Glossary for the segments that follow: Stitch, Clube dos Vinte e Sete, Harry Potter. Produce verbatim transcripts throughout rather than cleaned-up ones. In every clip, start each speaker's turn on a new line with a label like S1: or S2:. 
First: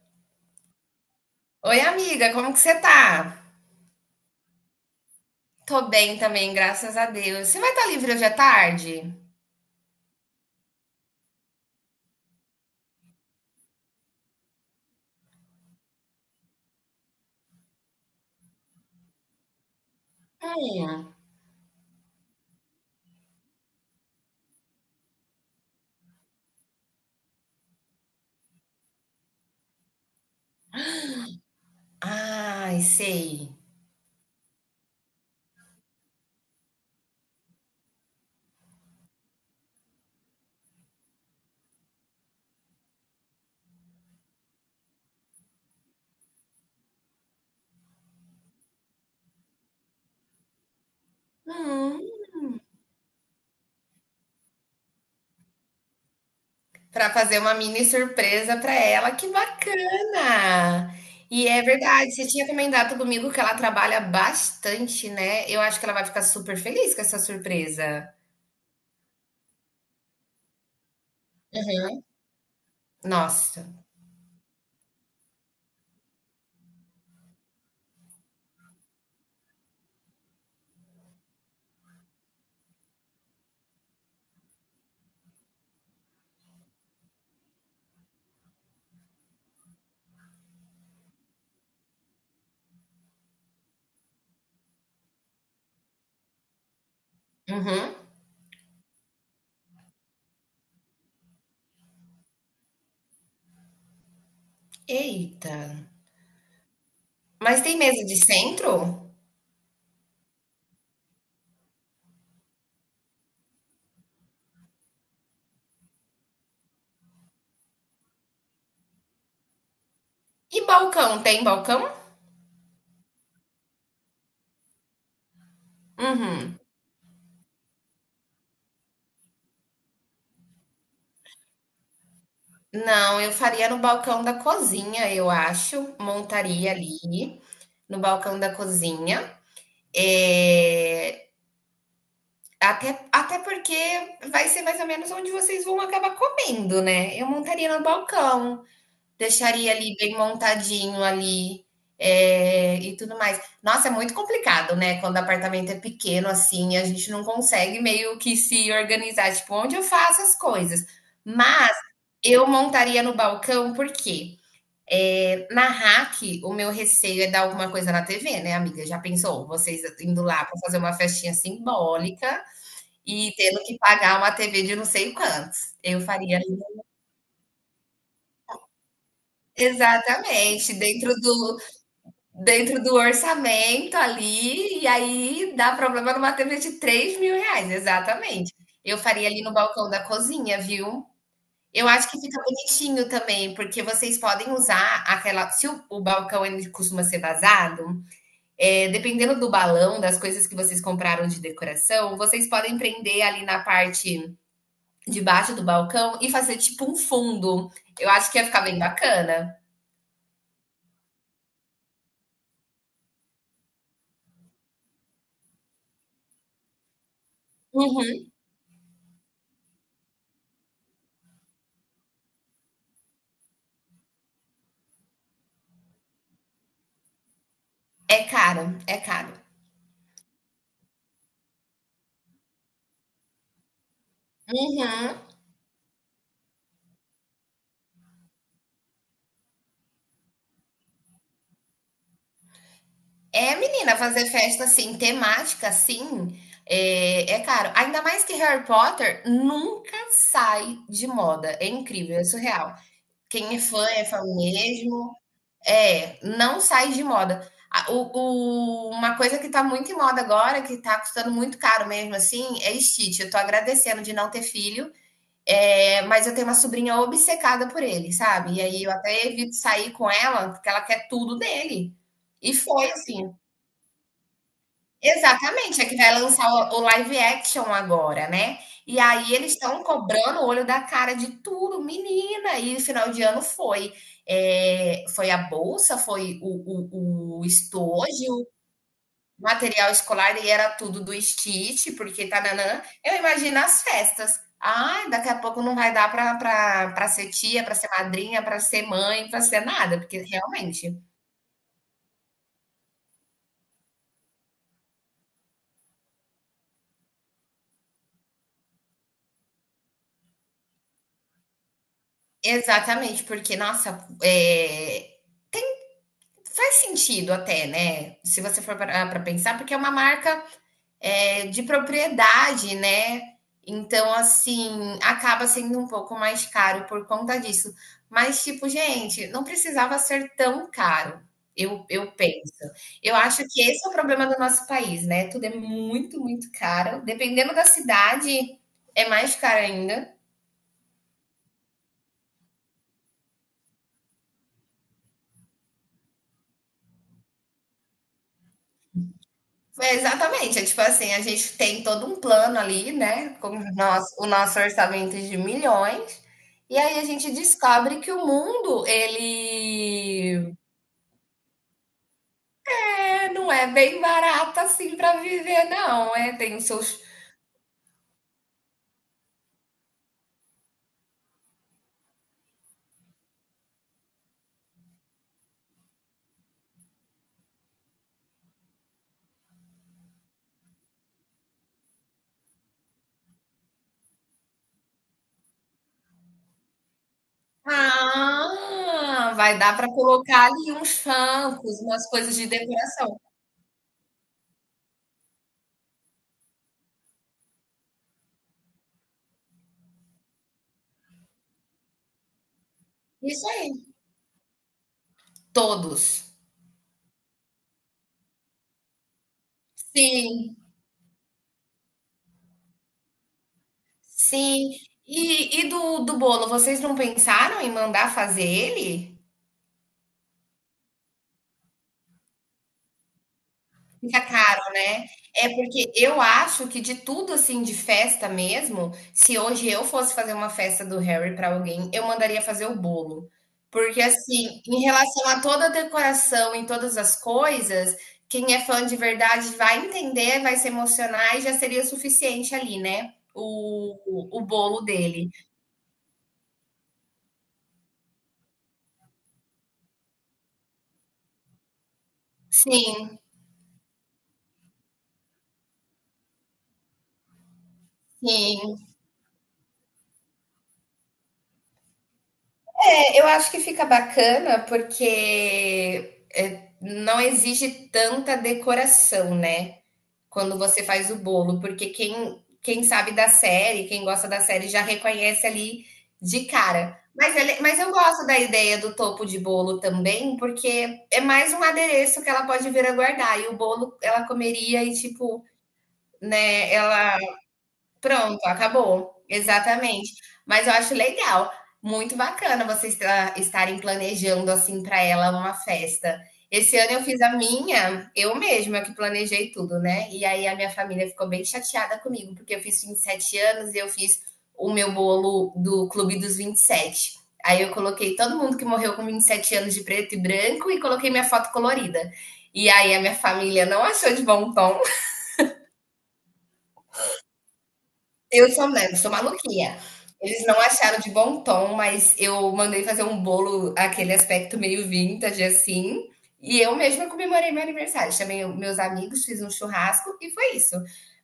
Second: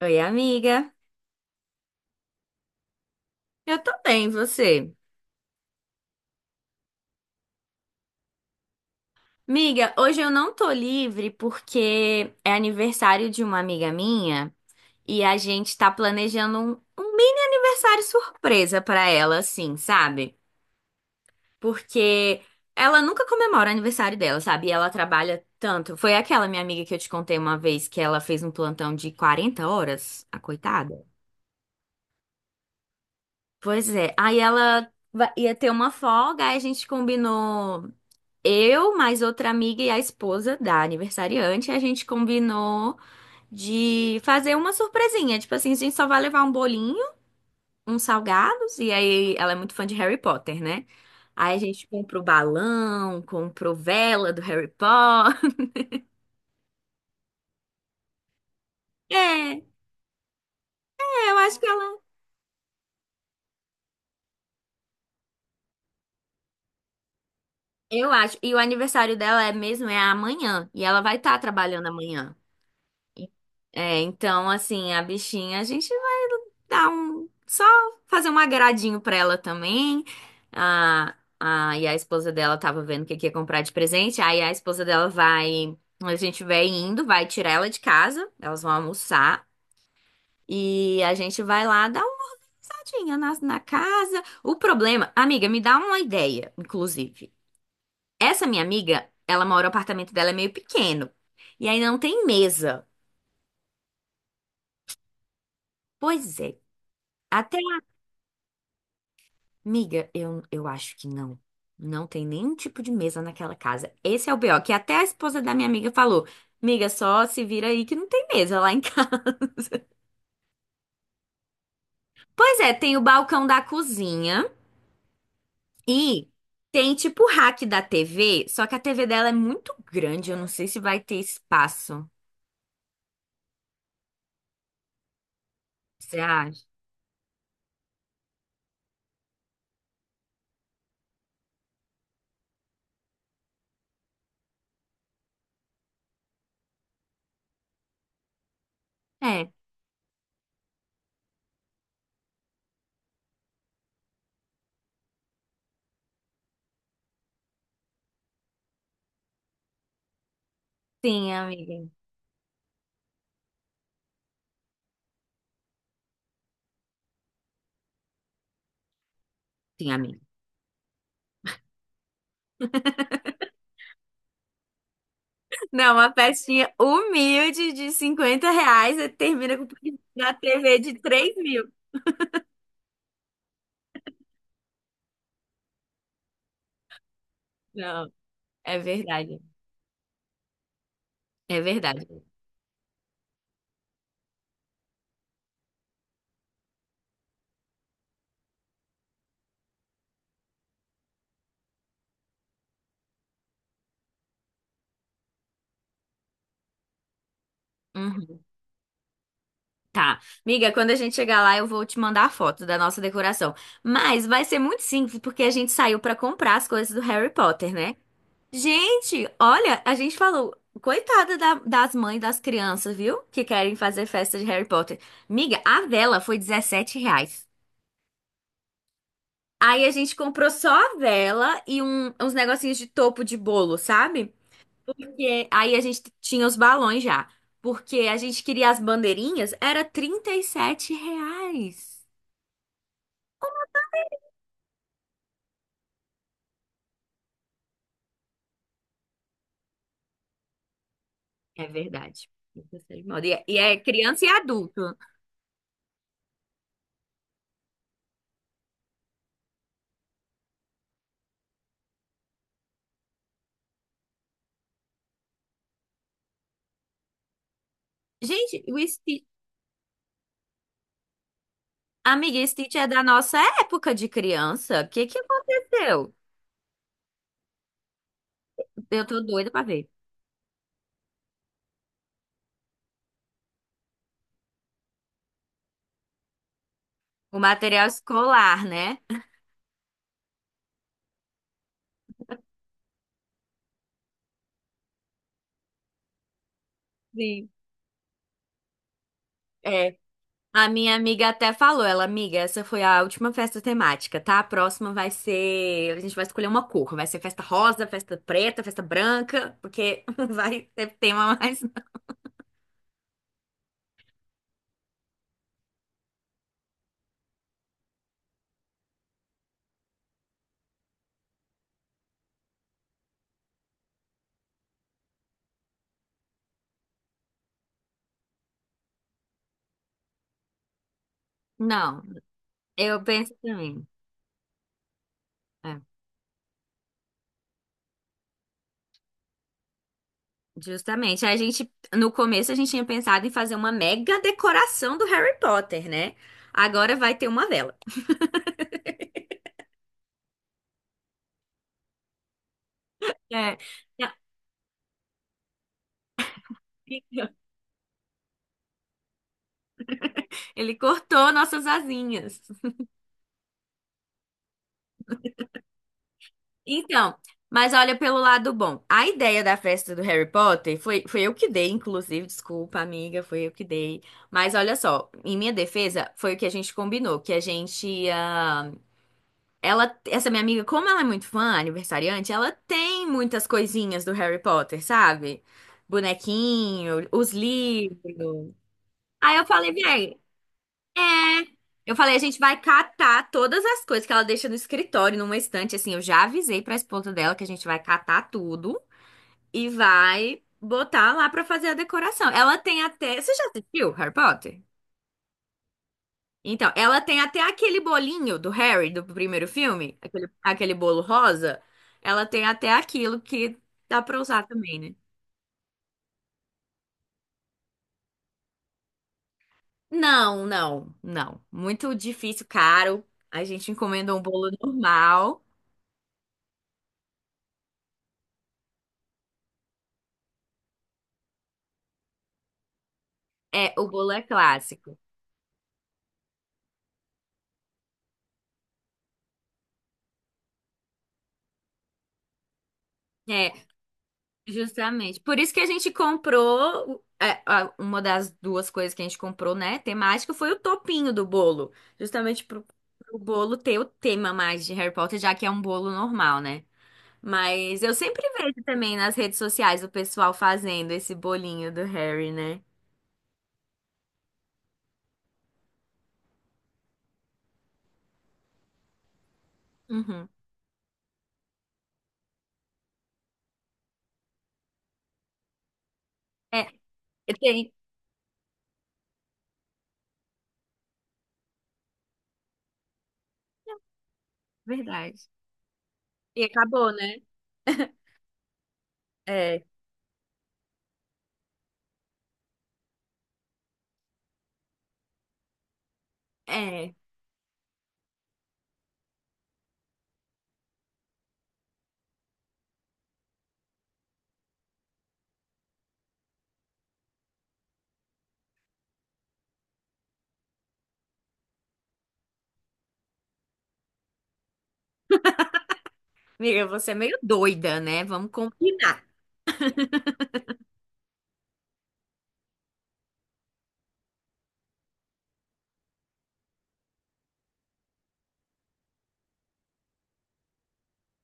S1: Oi, amiga.
S2: Oi, amiga, como que você tá?
S1: Eu tô bem, e você?
S2: Tô bem também, graças a Deus. Você vai estar livre hoje à tarde?
S1: Amiga, hoje eu não tô livre porque é aniversário de uma amiga minha e a gente tá planejando um, um mini aniversário surpresa pra ela, assim, sabe?
S2: Hum.
S1: Porque ela nunca comemora o aniversário dela, sabe? E ela trabalha tanto. Foi aquela minha amiga que eu te contei uma vez que ela fez um plantão de quarenta horas, a coitada.
S2: Ai, sei.
S1: Pois é. Aí ela va- ia ter uma folga, aí a gente combinou. Eu, mais outra amiga e a esposa da aniversariante, a gente combinou de fazer uma surpresinha. Tipo assim, a gente só vai levar um bolinho, uns salgados, e aí ela é muito fã de Harry Potter, né? Aí a gente
S2: Hum.
S1: comprou balão, comprou vela do Harry Potter.
S2: Pra fazer uma mini surpresa pra ela,
S1: É,
S2: que
S1: é,
S2: bacana!
S1: eu
S2: E
S1: acho
S2: é
S1: que ela.
S2: verdade, você tinha comentado comigo que ela trabalha bastante, né? Eu acho que ela vai ficar super feliz com essa
S1: Eu
S2: surpresa.
S1: acho. E o aniversário dela é mesmo, é amanhã. E ela vai estar trabalhando amanhã.
S2: Nossa.
S1: É, então, assim, a bichinha, a gente dar um, só fazer um agradinho pra ela também. Ah, ah, e a esposa dela tava vendo o que que ia comprar de presente. Aí a esposa dela vai, A gente vai indo, vai tirar ela de casa, elas vão almoçar e a gente vai lá dar uma passadinha na, na casa. O problema, amiga, me dá uma ideia, inclusive.
S2: Uhum.
S1: Essa minha amiga, ela mora, o apartamento dela é meio pequeno e aí não tem mesa.
S2: Eita.
S1: Pois é. Até.
S2: Mas tem mesa de centro?
S1: Miga, eu, eu acho que não. Não tem nenhum tipo de mesa naquela casa. Esse é o B O, que até a esposa da minha amiga falou: Miga, só se vira aí que não tem mesa lá em casa.
S2: E balcão? Tem balcão?
S1: Pois é, tem o balcão da cozinha e
S2: Uhum.
S1: tem tipo o rack da T V, só que a T V dela é muito grande, eu não sei se vai ter espaço.
S2: Não, eu faria no balcão da cozinha, eu acho.
S1: Você acha?
S2: Montaria ali no balcão da cozinha. É, até, até porque vai ser mais ou menos onde vocês vão acabar comendo, né? Eu montaria no balcão,
S1: É,
S2: deixaria ali bem montadinho ali, é, e tudo mais. Nossa, é muito complicado, né? Quando o apartamento é pequeno assim, a gente não consegue meio que se organizar, tipo, onde eu faço as coisas.
S1: sim,
S2: Mas
S1: amiga.
S2: eu montaria no balcão, por quê? É, Na Hack, o meu receio é dar alguma coisa na T V, né, amiga? Já pensou? Vocês
S1: Sim, amiga.
S2: indo lá para fazer uma festinha simbólica e tendo que pagar uma T V de não sei quantos.
S1: Não,
S2: Eu
S1: uma
S2: faria
S1: festinha humilde de cinquenta reais e termina com na
S2: exatamente,
S1: T V de
S2: dentro
S1: três
S2: do
S1: mil.
S2: dentro do orçamento ali, e aí dá problema numa T V de três mil reais,
S1: Não,
S2: exatamente.
S1: é
S2: Eu faria
S1: verdade.
S2: ali no balcão da cozinha, viu?
S1: É
S2: Eu
S1: verdade.
S2: acho que fica bonitinho também, porque vocês podem usar aquela. Se o, o balcão ele costuma ser vazado, é, dependendo do balão, das coisas que vocês compraram de decoração, vocês podem prender ali na parte de baixo do balcão e fazer tipo um fundo. Eu acho que
S1: Uhum.
S2: ia ficar bem bacana.
S1: Tá. Miga, quando a gente chegar lá, eu vou te mandar a foto da nossa decoração. Mas vai ser muito simples, porque a gente saiu pra comprar as coisas do Harry Potter, né?
S2: Uhum.
S1: Gente, olha, a gente falou, coitada da- das mães das crianças, viu? Que querem fazer festa de Harry Potter. Miga, a vela foi dezessete reais.
S2: É caro, é caro.
S1: Aí a gente comprou só a vela e um- uns negocinhos de topo de bolo, sabe?
S2: Uhum.
S1: Porque aí a gente tinha os balões já. Porque a gente queria as bandeirinhas, era trinta e sete reais.
S2: É, menina, fazer festa assim, temática assim, é, é caro. Ainda mais que Harry Potter nunca sai de moda.
S1: É
S2: É incrível, é
S1: verdade.
S2: surreal.
S1: trinta e seis moda. E é
S2: Quem
S1: e
S2: é
S1: é
S2: fã é fã
S1: criança e adulto.
S2: mesmo. É, não sai de moda. A- o- o- uma coisa que tá muito em moda agora, que tá custando muito caro mesmo, assim, é Stitch. Eu tô agradecendo de não ter filho, é, mas eu tenho uma sobrinha obcecada por ele, sabe? E
S1: Gente, o
S2: aí eu
S1: Stitch,
S2: até evito sair com ela, porque ela quer tudo dele.
S1: amiga, o
S2: E
S1: Stitch é
S2: foi
S1: da
S2: assim.
S1: nossa época de criança. O que que
S2: Exatamente, é que
S1: aconteceu?
S2: vai lançar o o live action agora, né. E
S1: Eu tô
S2: aí
S1: doida
S2: eles
S1: pra
S2: estão
S1: ver.
S2: cobrando o olho da cara de tudo, menina, e final de ano foi, eh, foi a bolsa, foi o
S1: O
S2: o o
S1: material
S2: estojo,
S1: escolar, né?
S2: material escolar e era tudo do Stitch, porque tánanã. Eu imagino as festas. Ai, daqui a pouco não vai dar para pra ser
S1: Sim.
S2: tia, para ser madrinha, para ser mãe, para ser
S1: É.
S2: nada, porque
S1: A minha
S2: realmente
S1: amiga até falou, ela, amiga, essa foi a última festa temática, tá? A próxima vai ser, a gente vai escolher uma cor, vai ser festa rosa, festa preta, festa branca, porque não vai ter tema mais.
S2: exatamente, porque nossa, eh, faz sentido até, né? Se você for para pensar, porque é uma marca é, de propriedade, né? Então, assim, acaba sendo um pouco mais caro por conta disso. Mas, tipo, gente, não precisava ser tão caro, eu,
S1: Não,
S2: eu penso.
S1: eu
S2: Eu
S1: penso
S2: acho que esse
S1: também.
S2: é o problema do nosso país, né? Tudo é
S1: É,
S2: muito, muito caro. Dependendo da cidade, é mais caro ainda.
S1: justamente, a gente no começo a gente tinha pensado em fazer uma mega decoração do Harry Potter, né? Agora vai ter uma vela.
S2: É, exatamente, é tipo assim, a gente tem todo um plano ali, né, com
S1: É.
S2: o nosso o nosso orçamento de milhões, e aí a gente descobre que o mundo ele,
S1: Ele cortou nossas asinhas.
S2: é, não é bem barato assim para viver não, é, tem os seus
S1: Então, mas olha pelo lado bom. A ideia da festa do Harry Potter foi, foi eu que dei, inclusive, desculpa, amiga, foi eu que dei. Mas olha só, em minha defesa, foi o que a gente combinou, que a gente ia. Ela, essa minha amiga, como ela é muito fã, aniversariante, ela tem muitas coisinhas do Harry Potter, sabe? Bonequinho, os livros.
S2: ah,
S1: Aí eu
S2: vai
S1: falei,
S2: dar para
S1: véi,
S2: colocar ali uns
S1: é.
S2: francos,
S1: Eu
S2: umas
S1: falei, a
S2: coisas
S1: gente
S2: de
S1: vai
S2: decoração.
S1: catar todas as coisas que ela deixa no escritório, numa estante, assim. Eu já avisei pra esposa dela que a gente vai catar tudo e vai botar lá pra fazer a decoração. Ela tem até. Você já
S2: Isso aí,
S1: assistiu Harry Potter?
S2: todos.
S1: Então, ela tem até aquele bolinho do Harry, do primeiro filme, aquele,
S2: Sim,
S1: aquele bolo rosa. Ela tem até aquilo que dá pra usar
S2: sim.
S1: também, né?
S2: E e do do bolo, vocês não pensaram em mandar fazer ele?
S1: Não, não, não. Muito difícil, caro. A gente encomendou
S2: Fica
S1: um bolo
S2: caro, né?
S1: normal.
S2: É porque eu acho que de tudo assim de festa mesmo, se hoje eu fosse fazer uma festa do Harry para alguém, eu mandaria fazer o bolo.
S1: É, o
S2: Porque
S1: bolo é
S2: assim, em
S1: clássico.
S2: relação a toda a decoração, em todas as coisas, quem é fã de verdade vai entender, vai se emocionar e já seria o suficiente ali, né?
S1: É,
S2: O, o, o bolo
S1: justamente.
S2: dele.
S1: Por isso que a gente comprou, é, a- uma das duas coisas que a gente comprou, né, temática, foi o topinho do bolo. Justamente pro, pro
S2: Sim,
S1: bolo ter o tema mais de Harry Potter, já que é um bolo normal, né? Mas eu sempre vejo
S2: sim.
S1: também nas redes sociais o pessoal fazendo esse bolinho do Harry, né?
S2: É, eu acho que fica bacana porque é, não exige tanta decoração, né?
S1: Uhum.
S2: Quando você faz o bolo, porque quem, quem sabe da série, quem gosta da série, já reconhece ali de
S1: É,
S2: cara. Mas, ele-
S1: tem,
S2: mas eu gosto da ideia do topo de bolo também, porque é mais um adereço que ela pode vir a guardar. E o bolo ela comeria e,
S1: verdade.
S2: tipo,
S1: E
S2: né,
S1: acabou, né?
S2: ela Pronto, acabou.
S1: É,
S2: Exatamente. Mas eu acho legal, muito bacana vocês tra- estarem planejando assim para ela uma festa. Esse ano
S1: é.
S2: eu fiz a minha, eu mesma que planejei tudo, né? E aí a minha família ficou bem chateada comigo, porque eu fiz vinte e sete anos e eu fiz o meu bolo do Clube dos Vinte e Sete. Aí eu coloquei todo mundo que morreu com vinte e sete anos de preto e branco e coloquei minha foto colorida. E aí a minha família não achou de bom tom.
S1: Amiga, você é meio doida, né? Vamos
S2: Eu sou mesmo,
S1: combinar.
S2: sou maluquinha. Eles não acharam de bom tom, mas eu mandei fazer um bolo, aquele aspecto meio vintage, assim. E eu mesma comemorei meu aniversário. Chamei o- meus amigos, fiz um churrasco e foi isso.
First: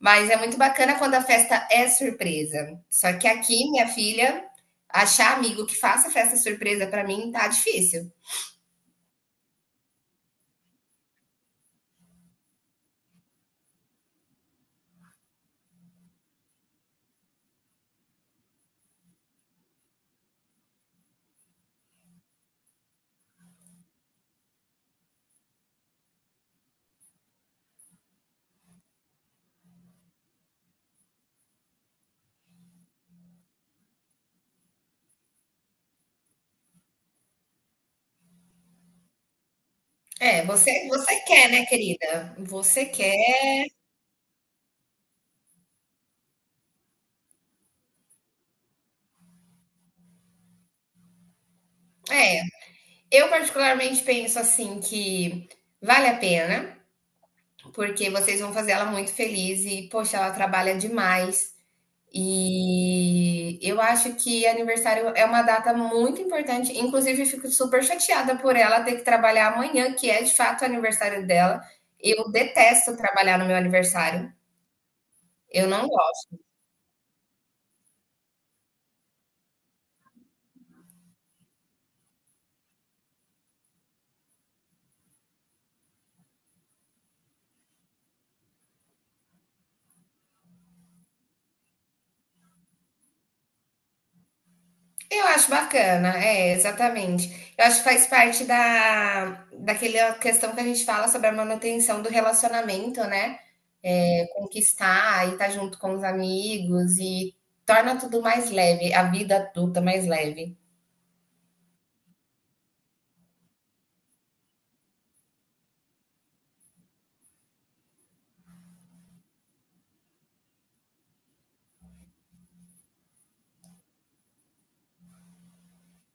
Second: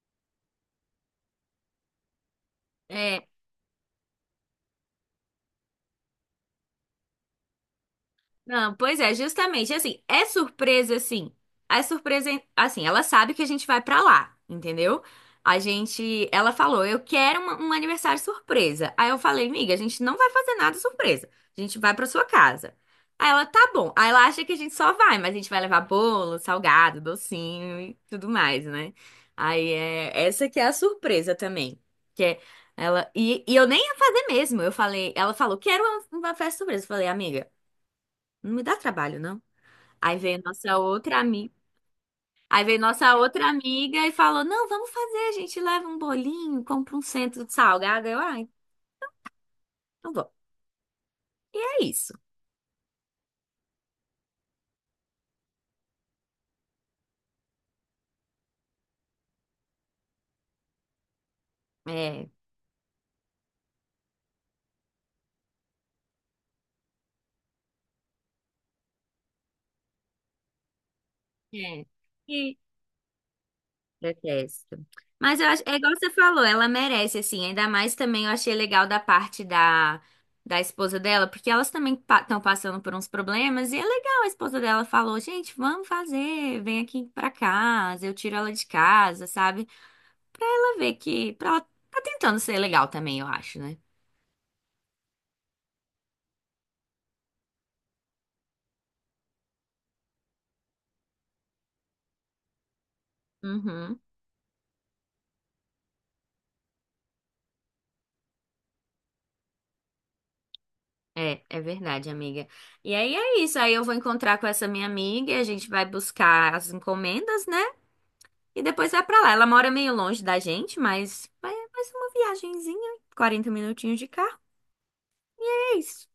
S2: Mas é muito bacana quando a festa é surpresa. Só
S1: É.
S2: que aqui, minha filha, achar amigo que faça festa surpresa pra mim tá difícil.
S1: Não, pois é, justamente assim, é surpresa assim. É surpresa assim, ela sabe que a gente vai pra lá, entendeu? A gente, ela falou, eu quero uma- um aniversário surpresa. Aí eu falei, miga, a gente não vai fazer nada surpresa. A gente vai pra sua casa. Aí ela, tá bom. Aí ela acha que a gente só vai, mas a gente vai levar bolo, salgado, docinho e tudo mais, né? Aí é, essa que é a surpresa também. Que é Ela, e, e eu nem ia fazer mesmo. Eu falei, ela falou, quero uma, uma festa surpresa. Eu falei, amiga. Não me dá trabalho, não. Aí veio
S2: É,
S1: nossa
S2: você, você
S1: outra
S2: quer,
S1: amiga.
S2: né, querida?
S1: Aí veio
S2: Você quer.
S1: nossa outra amiga e falou: Não, vamos fazer, a gente leva um bolinho, compra um centro de salgado. Eu, ai, não vou. É isso.
S2: É, eu particularmente penso assim que vale a pena, porque vocês vão fazer ela muito feliz e, poxa, ela trabalha demais.
S1: É,
S2: E eu acho que aniversário é uma data muito importante. Inclusive, fico super chateada por ela ter que trabalhar amanhã, que é de fato o aniversário dela.
S1: é.
S2: Eu
S1: E
S2: detesto trabalhar no meu aniversário.
S1: detesto. Mas eu acho,
S2: Eu
S1: é
S2: não
S1: igual você
S2: gosto.
S1: falou, ela merece, assim. Ainda mais também eu achei legal da parte da, da esposa dela, porque elas também estão passando por uns problemas. E é legal, a esposa dela falou: Gente, vamos fazer, vem aqui pra casa, eu tiro ela de casa, sabe? Pra ela ver que. Pra ela tá tentando ser legal também, eu acho, né?
S2: Eu acho bacana, é, exatamente. Eu acho que faz parte da, daquela questão que a gente fala sobre a manutenção do relacionamento, né?
S1: Uhum.
S2: É, conquistar e estar junto com os amigos e torna tudo mais leve, a vida adulta mais leve.
S1: É, é verdade, amiga. E aí é isso. Aí eu vou encontrar com essa minha amiga e a gente vai buscar as encomendas, né? E depois vai pra lá. Ela mora meio longe da gente, mas vai mais uma viagenzinha, quarenta minutinhos de carro. É isso.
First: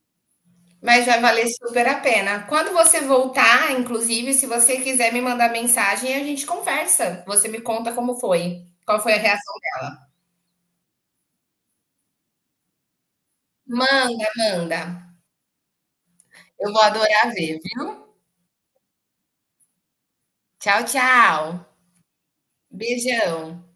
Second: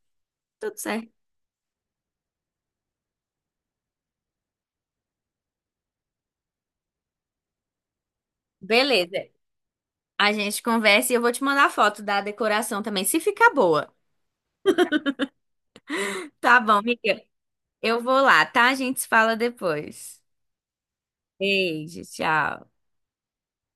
S1: Tudo
S2: Mas
S1: certo.
S2: vai valer super a pena. Quando você voltar, inclusive, se você quiser me mandar mensagem, a gente conversa. Você me conta como foi, qual foi a
S1: Beleza.
S2: reação dela.
S1: A gente conversa e eu vou te mandar foto da decoração também, se ficar boa.
S2: Manda, manda.
S1: Tá
S2: Eu
S1: bom,
S2: vou
S1: amiga.
S2: adorar ver,
S1: Eu
S2: viu?
S1: vou lá, tá? A gente se fala depois.
S2: Tchau, tchau.
S1: Beijo, tchau.
S2: Beijão.